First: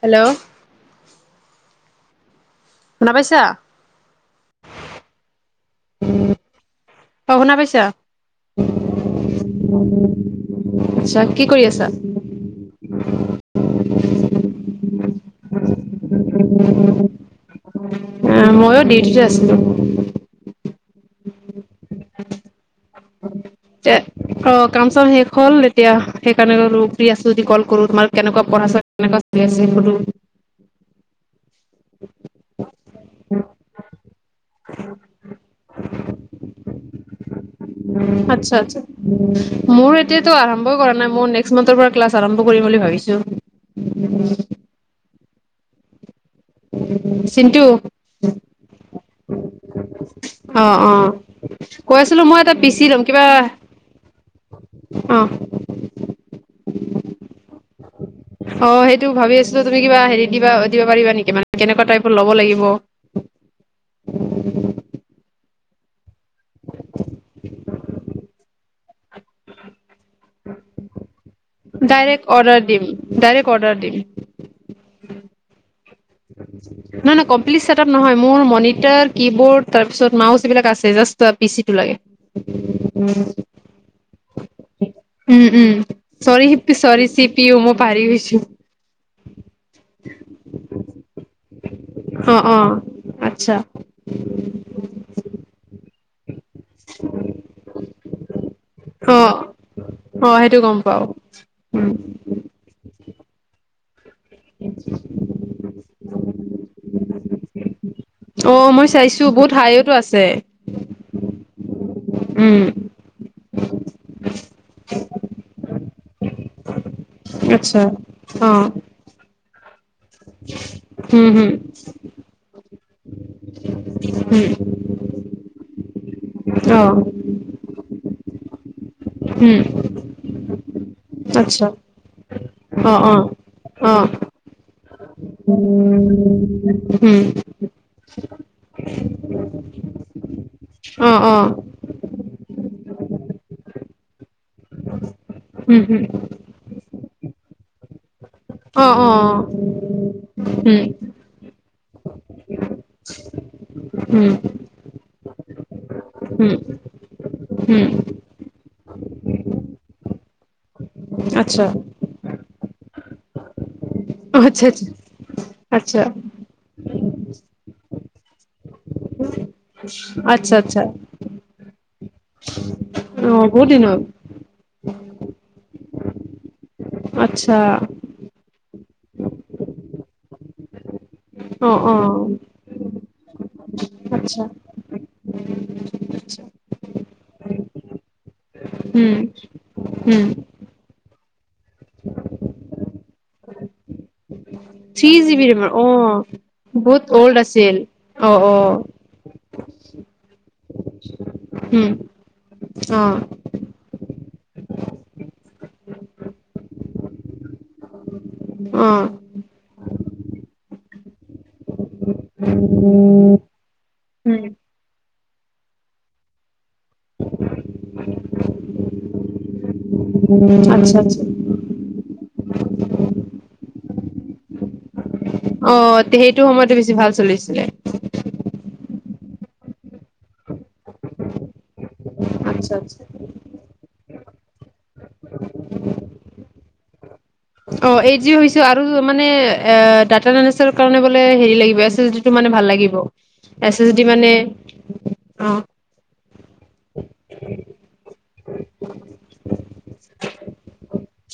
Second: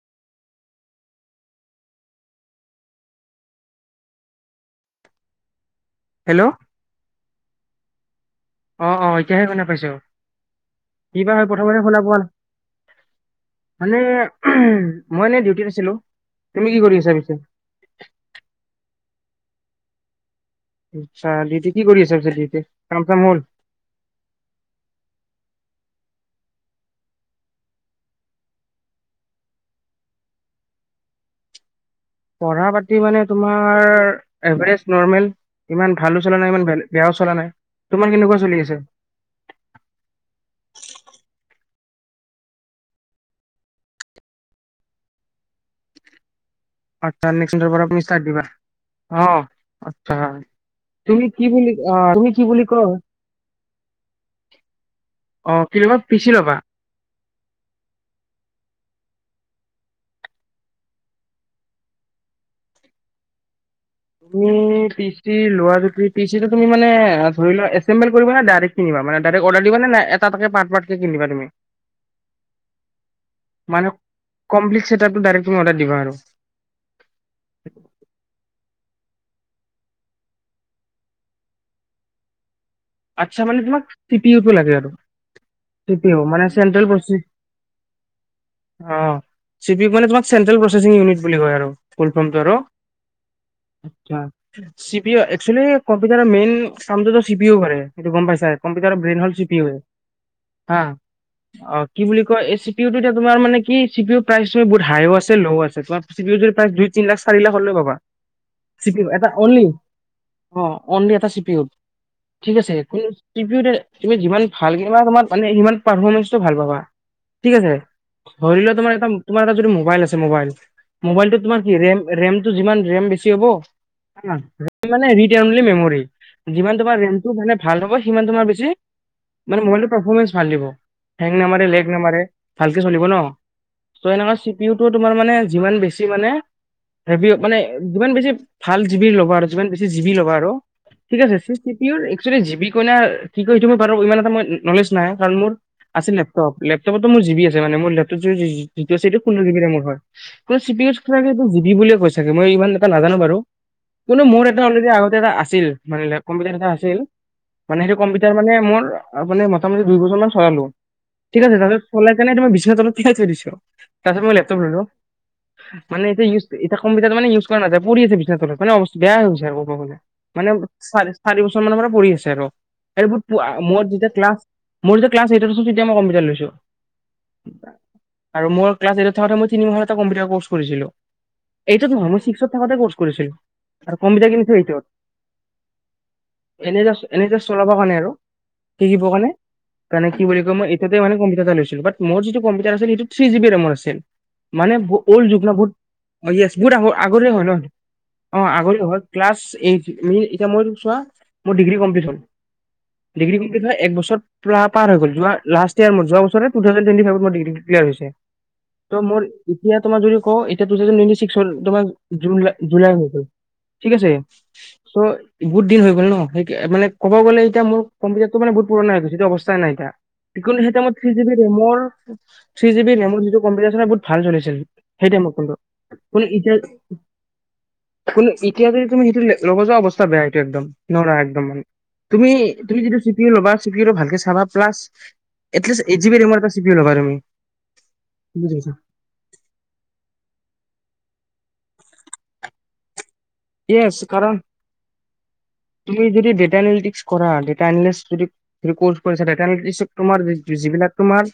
Hello, শুনা পাইছা? Hello অ অঁ শুনা পাইছা? অ এতিয়াহে শুনা পাইছো আচছা কিবা কি হয় কৰি প্ৰথমতে আছা? শুনা পোৱা নাই মানে মই এনেই ডিউটিত আছিলোঁ। মইয়ো ডিউটিতে আছি, [unintelligible] আচছা, ডিউতি ত কি কৰি আছে পিছে কাম চাম হল? এ অঁ কাম চাম শেষ হল এতিয়া, সেইকাৰণে আৰু ফ্ৰী আছো, এতিয়া কল কৰো তোমাৰ কেনেকুৱা পঢ়া কেনেক চলি আছে সোধো। পঢ়া পাতি মানে তোমাৰ এভাৰেজ নৰ্মেল ইমান ভালো চলা নাই ইমান বেয়াও চলা নাই। তোমাৰ কেনেকুৱা আচ্ছা চলি আচ্ছা আছে? মোৰ এতিয়াতো আৰম্ভই কৰা নাই মোৰ নেক্সট মান্থৰ পৰা ক্লাছ আৰম্ভ কৰিম বুলি ভাবিছোঁ। আচ্ছা নেক্ চিন্টু দবাৰুনিিবাৰ [unintelligible] অঁ। অ অ অ কৈ আছিলো তুমি মই কি এটা বুলি পিচি কয় লম কিবা অ। পিছি লবা? অ সেইটো ভাবি আছো, তুমি কিবা হেৰি দিবা দিবা পাৰিবা নেকি? মানে কেনেকুৱা টাইপৰ লব লাগিব। তুমি পিছি, লোৱা যদি, পিচিটো তুমি মানে ধৰি লোৱা এছেম্বেল কৰিবা নে ডাইৰেক্ কিনিবা, ডাইৰেক্ অৰ্ডাৰ দিব নে এটা এটাকে পাৰ্ট পাৰ্ট কিনিবা তুমি? ডাইৰেক্ট অৰ্ডাৰ দিম ডাইৰেক্ট অৰ্ডাৰ মানে কমপ্লিট দিম। ডাইৰেক্ট তুমি অৰ্ডাৰ দিবা আৰু। নহয় নহয় কমপ্লিট ছেটআপ নহয়। মোৰ মনিটা, কিবৰ্ড, তাৰ পিছত মাউচ এইবিলাক আছে। জাষ্ট পি চি টো লাগে। আটচ্ছা মানে তোমাক চি পি ইউ টো লাগে আৰু উম উম। চি পি উ মানে sorry central sorry C P U মই পাহৰি গৈছো প্ৰচেছিং ইউনিট বুলি কয় আৰু। ফোলম্ফৰ্ম অ আৰু অ আচ্ছা। আট্চা, C P U actually computer main, চামটো চিপিও কৰে। কি গম অ পাইছা? অ সেইটো গম হা। পাও কি বুলি কয় এছ পি উ তু তোমাৰ মানে কি চি প্ৰাইচ বহুত হাইও আছে ল'ও আছে চাচোন প্ৰায় দুই তিনি লাখ, চাৰি লাখ হ'লেও হ'ব। অ মই চাইছো বহুত হাইৱেটো আছে। অ [unintelligible] ঠিক উম আছে। কম্পিউটাৰ তুমি যিমান ভাল কিনিবা তোমাৰ মানে সিমান পাৰফৰ্মেন্ঞ্চটো ভাল পাবা। ঠিক আছে। আচ্ছা অ ধৰি লোৱা তোমাৰ এটা তোমাৰ এটা যদি ম মোবাইল আছে মোবাইল উম মবাইলটো হম তোমাৰ কি ৰেম ৰেম যিমান ৰেম বেছি কি হ'ব। ৰেম হম মানে ৰীড অনলি মেমৰি। যিমান অ তুমাৰ যিটো মানে ভাল হ'ব সিটো সিমান তোমাৰ বেছি উম মানে ম'বাইলটোৰ পাৰ্ফৰমেঞ্চ ভাল দিব। হেং নামাৰে, আচ্ছা লেক নামাৰে ভালকে অ চলিব ন? অ অ চো এনেকা চি পি উ টো তুমাৰ মানে যিমান বেছি মানে উম যিমান বেছি ভাল জিবি ল'বা আৰু যিমান বেছি জিবি ল'বা আৰু অ অ। এক্সলি জি বি কইনা কি কয় সিটো মই পাৰো ইমান এটা ম নলেজ নাই। কাৰণ মোৰ উম হম আছিল লেপটপ লেপটপত মোৰ জি বি আছে মানে মোৰ টো অ যিটো আছে অ ষোল্ল জি বি ৰেমৰ হয়। C um P U S কে জি বি বুলিয়ে কৈ চাগে। মই ইমান এটা নাজানো বাৰু। কিন্তু উম মোৰ এটা অলৰেদি আগতে এটা আছিল মানে লেপ উম কম্পিউটাৰ এটা আছিল। মানে উম সেইটো কম্পিউটাৰ মানে মোৰ মানে মোটামুটি দুই বছৰ মান চলালো। ঠিক আছে। আচ্ছা চলাইকিনে তুমি বিছনাৰ তলত ঠিকাই থৈ দিছ। তাৰপাছত মই লেপটপ আচ্ছা ললো। আচ্ছা আচ্ছা মানে এতিয়া ইউজ এটা কম্পিউটাৰ মানে ইউজ কৰা নাযায় পৰি আছে [unintelligible] বেয়া হৈ গৈছে আৰু ক'ব গলে মানে আচ্ছা আচ্ছা চ চাৰি বছৰ ৰ পৰি আছে আৰু অ বহুত ম দিন হ'ল যেতিয়া ক্লাছ মোৰ যেতিয়া ক্লাছ এইটত‌ আছ তেতিয়াই মই কম্পিউটাৰ লৈছো। আচ্ছা। আৰু মোৰ ক্লাছ এইটত থাকোতে মই তিনি মাহৰ এটা কম্পিউটাৰ কৰ্চ কৰিছিলো। অ এইটো অ টো মই ছিক্সত থাকোতে কৰিছ কৰিছিল। আৰু কম্পিউটাৰ আচ্ছা কিনি থৈ [unintelligible] এনে এনে জাষ্ট চলাব কাৰণে আৰু শিকিব উম কাৰণে তেণে উম কি বুলি কয় মই তেতিয়া মানে কম্পিউটাৰ এটা লৈছিলো বাট মোৰ যিটো কম্পিউটাৰ আছিল সেইটো থ্ৰী জি বি ৰেমৰ আছিল। মানে থ্ৰী অল্ড জি যুগ বি ন? ৰেমৰ বহুত অ য়েছ, বহুত আগৰে অল্ড হয় নহ? আছিল অ' আগৰে হয়। ক্লাছ এইট, এতিয়া মই চোৱা মোৰ ডিগ্ৰী উম কমপ্লীট হ'ল। অ ডিগ্ৰী কমপ্লীট হৈ একবছৰ পুৰা পাৰ হৈ গ'ল। [unintelligible] [unintelligible] ম যোৱাবছৰে টু-থাউজেণ্ড টুৱেন্টি ফাইভত মোৰ ডিগ্ৰীটো ক্লিয়াৰ হৈছে। অ ত' মোৰ এতিয়া তোমাৰ যদি কও, এতিয়া টু-থাউজেণ্ড টুৱেন্টি-ছিক্স [unintelligible] তোমাৰ জু-জুলাই হৈ গ'ল ঠিক আছে। উম চ' গুড দিন হৈ গ'ল ন? সেই, মানে [unintelligible] ক'ব গ'লে এতিয়া মোৰ, কম্পিউটাৰটো মানে বহুত পুৰণা হৈ গৈছে। ইটো অৱস্থা নাই এতিয়া। কিন্তু [unintelligible] মই আচ্ছা আচ্ছা থ্ৰী-জি-বি ৰেমৰ থ্ৰী-জি-বি ৰেমৰ যিটো কম্পিউটাৰ চলাও, বুত ভাল চলিছিল। সেইটাই মই কোনটো, অ তে কোন সেইটো এতিয়া, সময়তে বেছি ভাল চলিছিলে কোন ইতি [unintelligible] তুমি সেইটো লগ যোৱা অৱস্থা বেয়া একদম। নৰা একদম তুমি, আচ্ছা তুমি যিটো আচ্ছা চিপিইউ ল'বা, চিপিইউ ভালকে চেক চাবা, প্লাচ, এটলিষ্ট এইটজিবি ৰেমৰ এটা চি-পি-ইউ ল'বা তুমি। অ' এইট জি বুজি হৈছো, পাইছা? আৰু মানে ডাটা দনেছৰ কাৰণে বোলে লে হেৰি লাগিব, এছ-এছ-দিটো মানে ভাল লাগিব। S S yes. ডি মানে কাৰণ, অ তুমি যদি ডেটা এনালিটিক্স কৰা, ডেটা এনালিটিক্স যদি কোৰ্চ কৰিছা। ডেটা এনালিটিক্সত তোমাৰ যিবিলাক তোমাৰ,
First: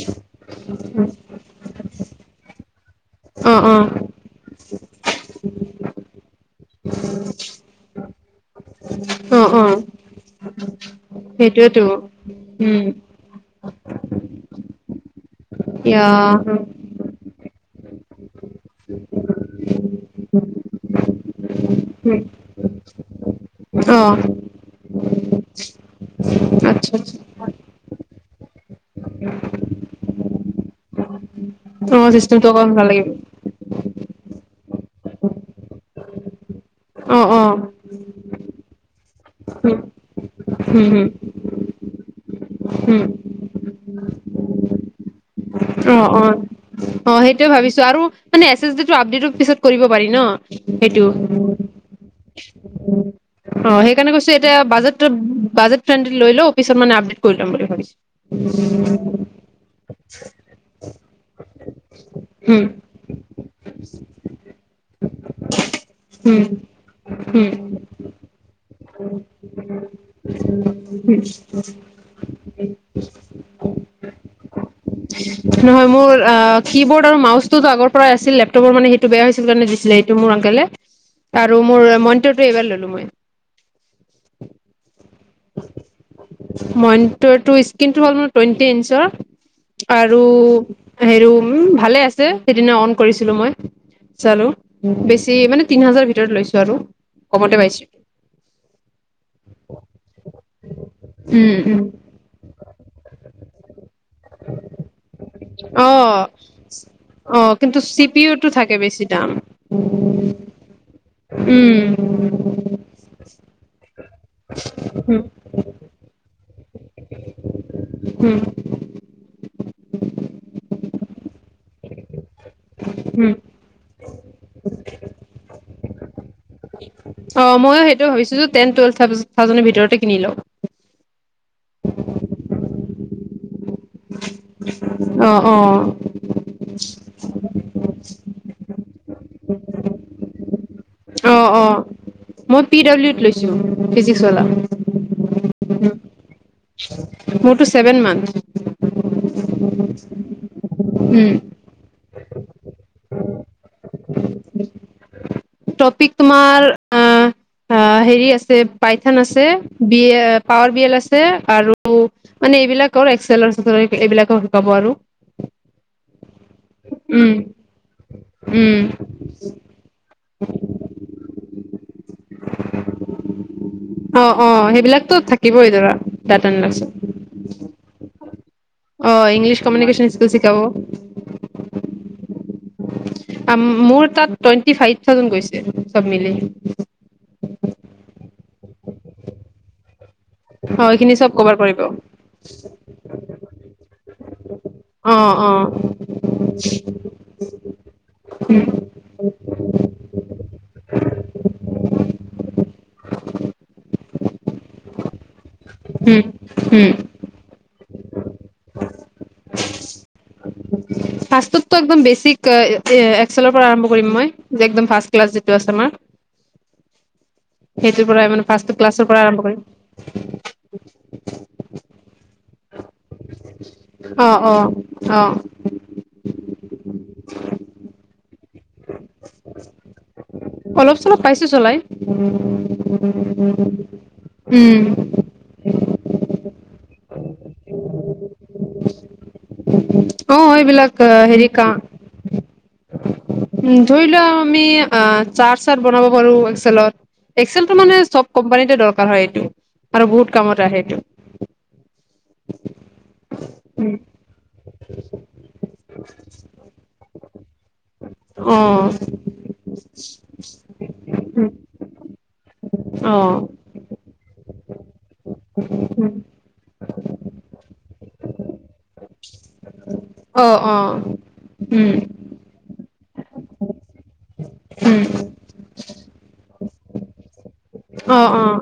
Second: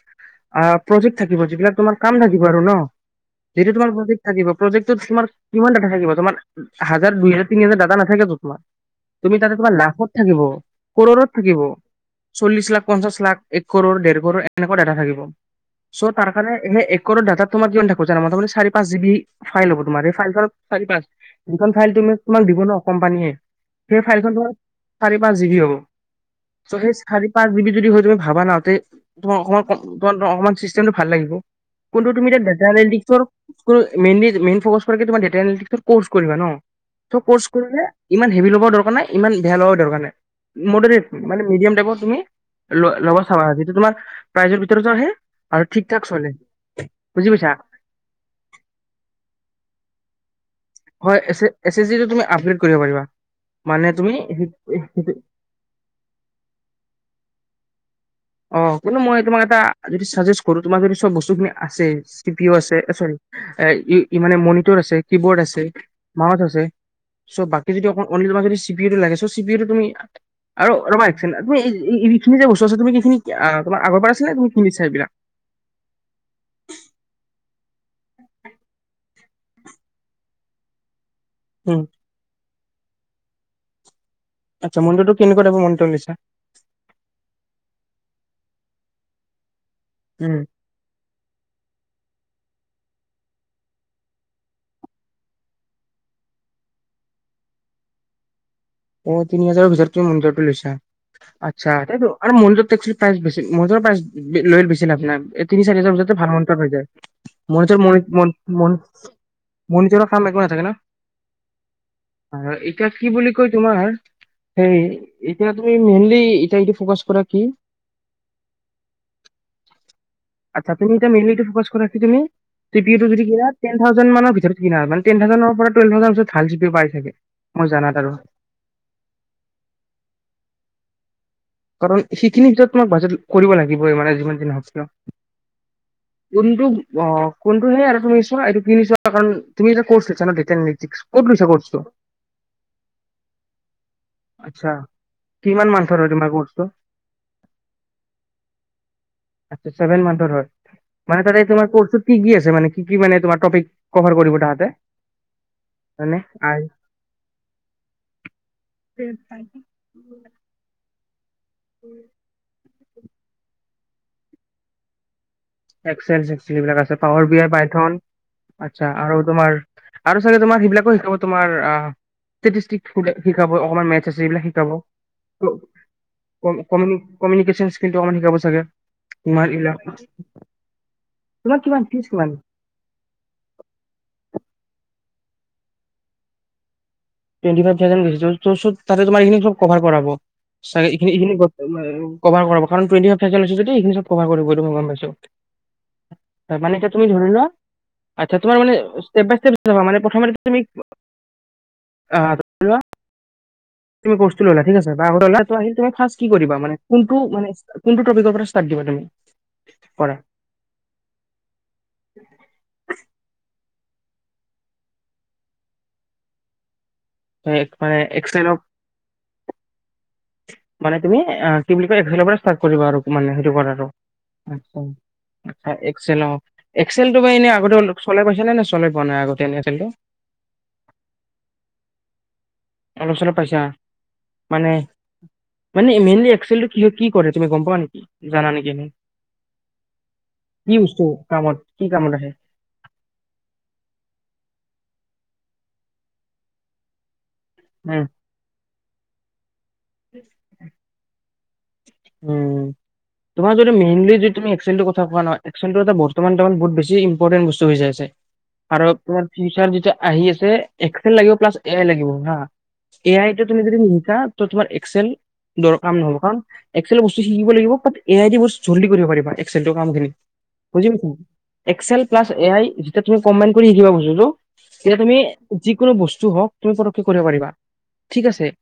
আ প্ৰজেক্ট থাকিব, যিবিলাক তোমাৰ কাম থাকিব আৰু ন? অ যিটো তোমাৰ প্ৰজেক্ট থাকিব, প্ৰজেক্টটোত তোমাৰ কিমান ডাটা থাকিব? তোমাৰ হাজাৰ, দুইহাজাৰ, তিনিহাজাৰ ডাটা নাথাকেতো। [unintelligible] তুমি অ অ তাতে, অ তোমাৰ লাখত থাকিব কোৰৰত থাকিব। সেইটোয়েতো চল্লিশ উম লাখ, পঞ্চাশ লাখ, এককোৰৰ, দেৰকোৰৰ এনেকুৱা ডাটা থাকিব। [unintelligible] ইয়া চ' তাৰ কাৰণে সেই এককোৰৰ ডাটা তোমাক কিয় থাকো জানা? [unintelligible] চাৰি-পাঁচ জিবি ফাইল হ'ব তোমাৰ। এই ফাইল চাৰি-পাঁচ [unintelligible] [unintelligible] ফাইল তুমি, উম, তোমাক দিব ন? কোম্পানীয়ে অ'। চাৰি-পাঁচ জিবি হ'ব। চ' আচ্ছা সেই আচ্ছা চাৰি-পাঁচ জিবি যদি হয়, তুমি ভাবা না, তে তোমাৰ অকমান-অকমান চিষ্টেমটো ভাল লাগিব। অ কোনটো তুমি এতিয়া চিষ্টেমটো ডেটা অকমান ভাল লাগিব [unintelligible] মেইনলী, মেইন ফ'কাছ কৰে কি তোমাৰ ডেটা এন্ট্ৰী কোৰ্চ কৰিবা ন? ত' অ অ ক'ৰ্চ কৰিলে ইমান হেভি ল'বও দৰকাৰ নাই। ইমান বেয়া লগাও উম দৰকাৰ নাই। মো উম হম মান মিডিয়াম [unintelligible] তুমি ল' উম ল আৰু ঠিক অ ঠাক অ চলে। অ বুজি সেইটোৱে পাইছা ভাবিছোঁ। আৰু মানে এছ এছ ডি টো আপডেটৰ পিছত কৰি কৰিব পাৰি ন? সেইটো। হয় এছ এছ জি টো তুমি আপগ্ৰেড কৰিব পাৰিবা অ মানে সেইকাৰণে কৈছোঁ এতিয়া তুমি বাজেটটো বাজেট ফ্ৰেণ্ডলি লৈ লও পিছত মানে কৰি লম বুলি ভাবি অ কিন্তু মই তোমাক এটা, চাজেষ্ট কৰো, তোমাৰ যদি চব বস্তুিনি আছে চিপিও উম আছে অ চৰি। এ ই ই মানে মনিটৰ আছে। কি বৰ্ড আছে, মাউছ উম আছে চ' উম বাকী যদি অকল অনলি তোমাক চি পি ইউ টো লা, চ, চি পি ইউ টো তুমি। আৰু ৰবা এক ছেকেণ্ড, তুমি [unintelligible] আগৰ পৰা আছিলে নে তুমি কিনিছা এইবিলাক নহয় মোৰ আহ কি বৰ্ড আৰু মাউচ বস্তু আগ পৰাই আছিল, লেপতপৰ মানে সেইটো বেয়া হৈছিল কাৰণে দিছিলে, সেইটো মোৰ আনকলে। আৰু উম মোৰ মনিতৰটো এইবাৰ ললো। মই আচ্ছা মনিটৰ টো কেনেকুৱা টাইপৰ মনিটৰটো স্কিন হল মোৰ টুৱেন্টি ইন্সৰ আৰু উম হেৰু ভালে আছ সেইদিনা অন কৰিছিলো মই। চালো বেছি মানে তিন হাজাৰ ভিতৰত লৈছো আৰু। কমতে পাইছো। অ তিনি হাজাৰৰ ভিতৰত তুমি মনিটৰটো লৈছা? উম আচ্ছা, উম। আৰু মনিটৰ [unintelligible] মনিটৰ পাই লৈ বেছি লাভ নাই। এই তিনি চাৰি অ হাজাৰ ভিতৰতে ভাল মনিটৰ হৈ যায়। অ কিন্তু চি পি ইউটো থাকে বেছি [unintelligible] দাম মনিটৰৰ কাম একো নাথাকে ন? উম এতিয়া কি বুলি কৈ তোমাৰ সেই উম এতিয়া তুমি মেইনলি এই টাইম টো ফকাছ কৰা কি? হম। আচ্ছা তুমি এতিয়া মেইলিটো ফকাচ কৰা কি তুমি টো যদি উম। কিনা টেন থাউজেনৰ মানৰ ভিতৰত কিনা মানে টেন থাউজেনৰ পৰত [unintelligible] ভাল জি বি পাই থাকে অ মই ময়ো সেইটো জানাত আৰু। ভাবিছো যে টেন টুৱেলভ থাউজেণ্ডৰ ভিতৰতে কিনি লওক কাৰণ সেইখিনি ভিতৰত তোমাক বাজেট কৰিব লাগিবই মানে যিমান জি নহওঁক কিয় অঁ অঁ। অঁ কোনটো নে আৰু তুমি চোৱা এইটো কিনিছোৱা কাৰণ তুমি এটা কৰ্চ লৈছা তেন নিক অ অ মই পি ডাব্লিউত লৈছো ফিজি আচ্ছা কিমান মান্থৰ হয় তোমাৰ কৰ্চটো মোৰতো ছেভেন মান্থ আচ্ছা ছেভেন মান্থৰ হয়। মানে উম তাৰে তোমাৰ ক কি কি আছে মানে কি কি মানে তোমাৰ টপিক কভাৰ কৰিব তাহাতে টপিক তোমাৰ আ হেৰি আছে পাইথান আছে বিএ পাৱাৰ বি এল আছে আৰু মানে এইবিলাক আৰু এক্সেল এইবিলাকো শিকাব আৰু এক্সেল সেক্সেল এইবিলাক আছে power um B I python um আচ্ছা আৰু তোমাৰ আৰু চাগে তোমাক সেইবিলাকো শিকাব তোমাৰ আ চেস্কিক শিকাব অকমান মেথচ আছে অ সেইবিলাকো অ শিকাব সেইবিলাকতো থাকিবই ধৰা ডাটা এনালাইচিছ কমিউনিকেশ্বন স্কিল্লটো অকমাণ শিকাব চাগে অ ইংলিছ কমিউনিকেশ্যন স্কিল তোমাৰ কিমান ফিজ কিমান মোৰ তাত টোৱেন্তি ফাইভ থাউজেন গৈছে চব মিলি টোৱেণ্টি ফাইভ থাউজেন গৈছে ততে তোমাৰ চব কভাৰ কৰা হব অ চাগে ইখিন এইখিনি চব ইখিনি কৰিব কভাৰ কৰাব কাৰণ টোৱেন্টি ফাইভ থাউজেন লৈছে যদি ইখিনি চব কৰিব মই গম পাইছোঁ অ অ মানে তুমি এতিয়া ধৰি লোৱা তোমাৰ মানে ষ্টেপ বাই ষ্টেপ শিকাব প্ৰথমতে তুমি আ ধৰি লোৱা তুমি কৰ্ছটো ললা থিক আছে বা ত ফাষ্ট উম কি কৰিব মানে উম কোনটো মানে কোনটো টপিকৰ পৰা ষ্টাৰ্ট দিবা তুমি পঢ়া ফাষ্টটটো একদম বেছিক এক্সেৰপৰা আৰম্ভ কৰিম মই একদম ফাৰ্ষ্ট ক্লাছ যিটো আছে আমাৰ মানে সেইটোৰ পৰাই মানে এক্সেলক ফাষ্টটো ক্লাছৰ পৰা আৰম্ভ কৰিম মানে তুমি কি বুলি কয় এক এপ্ৰিলত ষ্টাৰ আৰু মানে অ অ অ এক্সেল তটো ব এনেই আগতে চলাইছে নে নাই চলাই পোৱা আগতে এনে এক্সেলটো অলপ চলপ পাইছো চলাই। উ অলপ চলপ পাইছা মানে উম মানে মেইনল একেল কি কি কৰে তুমি গম পোৱা নেকি জানা নেকি অ কি এইবিলাক বস্তু হেৰি কামত কি কামত আহে উ ধৰি লোৱা আমি চাট চাট বনাব পাৰো হোষ্টেল এক্সেল তো মানে উম কোম্পানীতে দৰকাৰ কাৰ হয় এইটো আৰু বহুত কামত আহ এইটো উম তোমাৰ যদি মেইনলি যদি তুমি এক্সনৰ কথা কোৱা নহয় একচলটো এটা বৰ্তমান বহুত বেছি ইম্পতেন বস্তু হৈ যা আছে তোমাৰ ফিচাৰ যেতিয়া আহি আছে এক্সেল লাগিব অ প্লছ এ আই লাগিব হা এ আই অ', তুমি যদি নিশিকা ত তোমাৰ এক্সেল দৰকাৰ নহব কাৰণ এক্সেলৰ বস্তু শিকিব লাগিব বা এ আই ডি বস জল্দি কৰিব পাৰিব এক্সেলৰ কাম খিনি অ', বুজি অ', পাইছো উম, প্লাছ এ পাৰি এতিয়া তুমি কম্বাইণ্ট কৰি শিকিবা বস্তুতটো তেতিয়া উম, তুমি যিকোনো বস্তু হওঁক তুমি পটকে কৰিব পাৰিবা ঠিক অ', আছে অ',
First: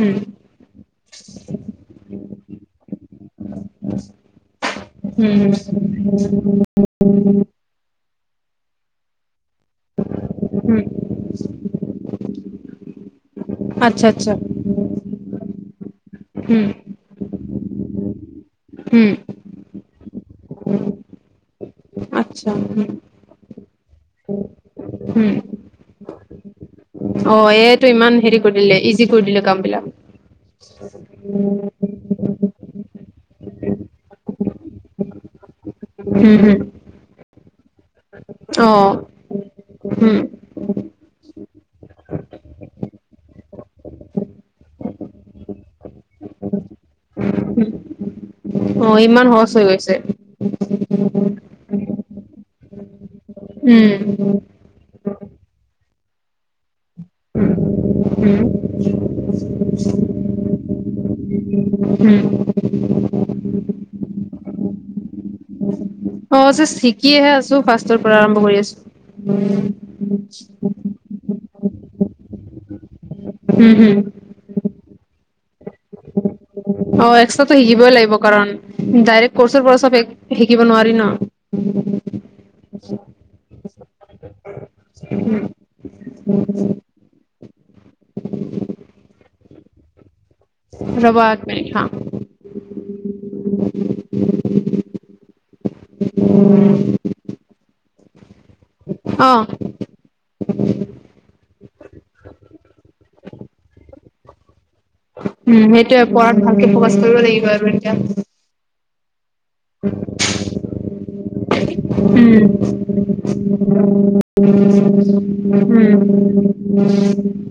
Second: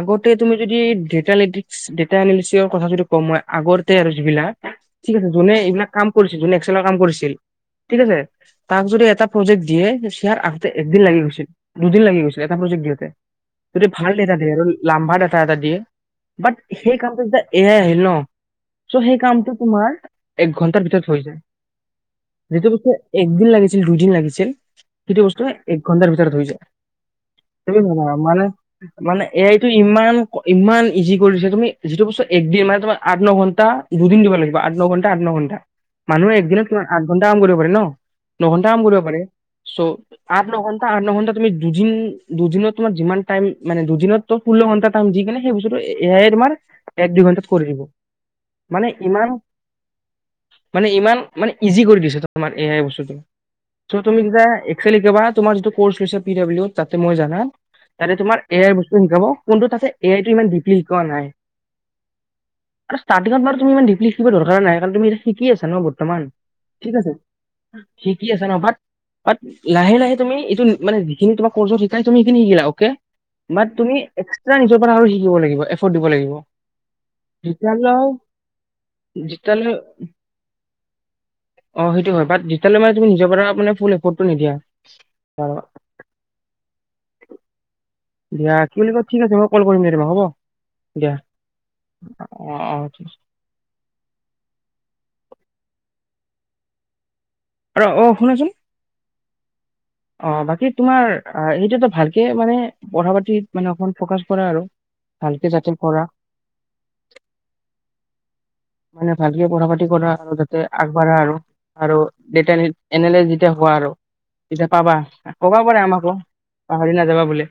উম, তুমি যদি ডেটা লিটিক ডেটা আলিচন কথা যিটো কম মই আগতে আৰু যিবিলাক ঠিক আছে উম, যোনে এইবিলাক কাম কৰিছিল যোনে এক্সেলৰ কাম কৰিছিল ঠিক আছে তাক যদি এটা প্ৰজেক্ট দিয়ে শ্বেয়াৰ আগতে উম, একদিন লাগি গৈছিল দুদিন লাগি গৈছিল এটা প্ৰজেক্ট দিয়তে যদি আচ্ছা, ভাল আচ্ছা, ডেটা দিয়ে আৰু লাম্বা ডেটা এটা দিয়ে বাট উম, সেই কামটো যে এতিয়াহে আহিল ন চৌ' উম, সেই কামটো তোমাৰ এক ঘণ্টাৰ ভিতৰত হৈ যায় আচ্ছা, যিতো উম, একদিন বিষয় লাগিছে ছিল দুদিন লাগিছিল কিতো উম, বস্তু এ ঘন্টাৰ ভিতৰত হৈ যায় অ', তুমি এইটো ইমান হেৰি মানে কৰি দিলে ইজি কৰি মানে দিলে এ কাম আইতো বিলাক। ইমান ইমান ইজি কৰি দিছে তুমি যিটো বস্তু একদিন মান তোমাৰ আঠ ন ঘণ্টা দুদিন দিব লাগিব আঠ ন ঘণ্টা আঠ ন ঘণ্টা উম, মানুহে উম, একদিননৰ কিমান আঠ ঘণ্টা কাম কৰিব কৰে ন নঘন্টা কাম অ', পাৰে চৌ উম, আঠ ন ঘণ্টা আঠ ন ঘণ্টা তুমি দুদিন দুদিনত তোমাৰ যিমান টাইম মানে দুদিনত ত ষোল্ল ঘন্টা টাইম দি কিনে সেইস্তুটো এ আই তোমাৰ এক দুই ঘণ্টাত কৰি দিব মানে অ', ইমান সহজ হৈ গৈছে। মানে ইমান মানে ইজি কৰি পিছেতে তোমাৰ এ আই বস্তুটো উম, চ' তুমি যেতিয়া একচেলি কি বাত তোমাৰ যিটো ক্ৰচ লৈছা পি ডব্লিউৰ তাতে মই জানা তাতে তোমাৰ উম, এ আইৰ বস্তু শিকাব কোনটোত আছে এ আই টো সিমান ডি পি শিকোৱা নাই। উম, আৰু ষ্ট্ৰাটিঙত বাৰু তুমি ইমান ডিপলি শিকিব দৰকাৰ নাই কাৰণ তুমি এতিয়া শিকি আছা ন বত- অ জাছ শিকিহে আছো ফাষ্টৰ পৰা শিকি আৰম্ভ আছা ন কৰি আছো। বাট সিনি তোমাক ক্ৰচত শিকাই তুমি সেইখিনি শিকিলা অকে। বাত উম, তুমি উম, এক্সট্ৰা [unintelligible] আৰু শিকিব লাগিব এফৰ্ড দিব লাগিব। অ এক্সট্ৰটো শিকিবই যেতিয়ালৈ লাগিব কাৰণ ডাইৰেক্ট কৰ্চৰ যেতিয়ালৈ পৰা চব শিকিব নোৱাৰি ন। বোলে ৰিপৰ্ট টো নিদিয়া। বাৰু [unintelligible] দিয়া কি বুলি কয় ঠিক আছে মই কল কৰিম দে তমাক হ'ব দিয়া ৰবা এক মিনিট হা। [inaudible] অ অ ঠিক আছে। অ [inaudible] ৰ অ শুনাচোন। অঁ অ বাকী তোমাৰ এইটো টো ভালকে মানে পঢ়া পাতিত মানে অকমান ফকাচ কৰা আৰু। ভালকে উম যাতে সেইটোয়ে কৰা পঢ়াত ভালকে প্ৰকাশ কৰিব লাগিব আৰু এতিয়া। মানে ভালকে পঢ়া পাতি কৰা আৰু যাতে আগবাঢ়া আৰু। আৰু যেতিয়া নিকি এনেলে যেতিয়া হোৱা আৰু তেতিয়া পাবা কবা পাৰে আমাকো পাহৰি নাযাবা বুলি।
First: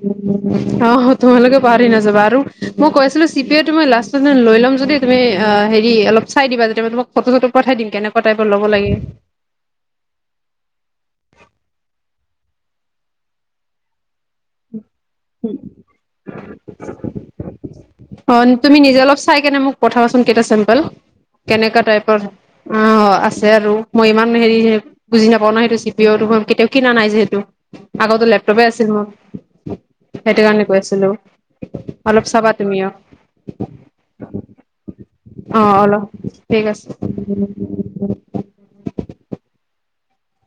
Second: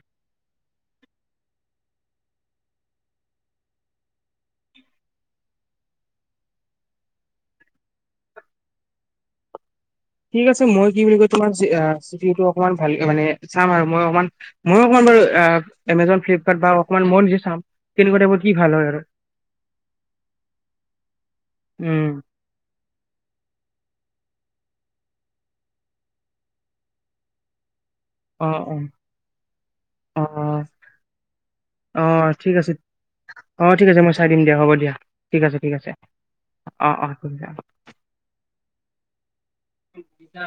অহ তোমালোকে পাহৰি নাযাবা আৰু মই কৈছিলো চিতে তোমাৰ লাষ্ট দিনা লৈ ল'ম যদি তুমি হেৰি অলপ চাই দিবা যাতে ফটো চটো পঠাই দিম কেনেকুৱ টাইপৰ ল'ব লাগে। ঠিক আছে মই কি বুলি কয় তোমাৰ আ চি পি অ তো আক অকমান ভাল মানে চাম আৰু মই অকমান ময়ো অকমান বাৰু এমেজন ফ্লিপকাৰ্ট বা অকমান মই নিজে চাম কেনেকুৱা অ টাইপৰ কি ভাল তুমি হয় নিজে আৰু অলপ চাই কেনে মোক পঠাবাচোন কেইটা চেম্পেল কেনেকা উম টাইপৰ অ আছে আৰু। মই ইমান হেৰি বুজি নাপাও নহয় সেইটো চি পি অ কেতিয়াও কিনা নাই যিহেতু। আগতো অ লেপটপে অ আছিল মোৰ। অ সেইটো কাৰণে কৈছিলো অ অ অলপ চাবা ঠিক আছে তুমি অ ঠিক আছে মই চাই আৰু দিম দিয়া হ'ব দিয়া ঠিক আছে অ ঠিক আছে অলপ ঠিক অ আছে। অ ঠিক আছে ছা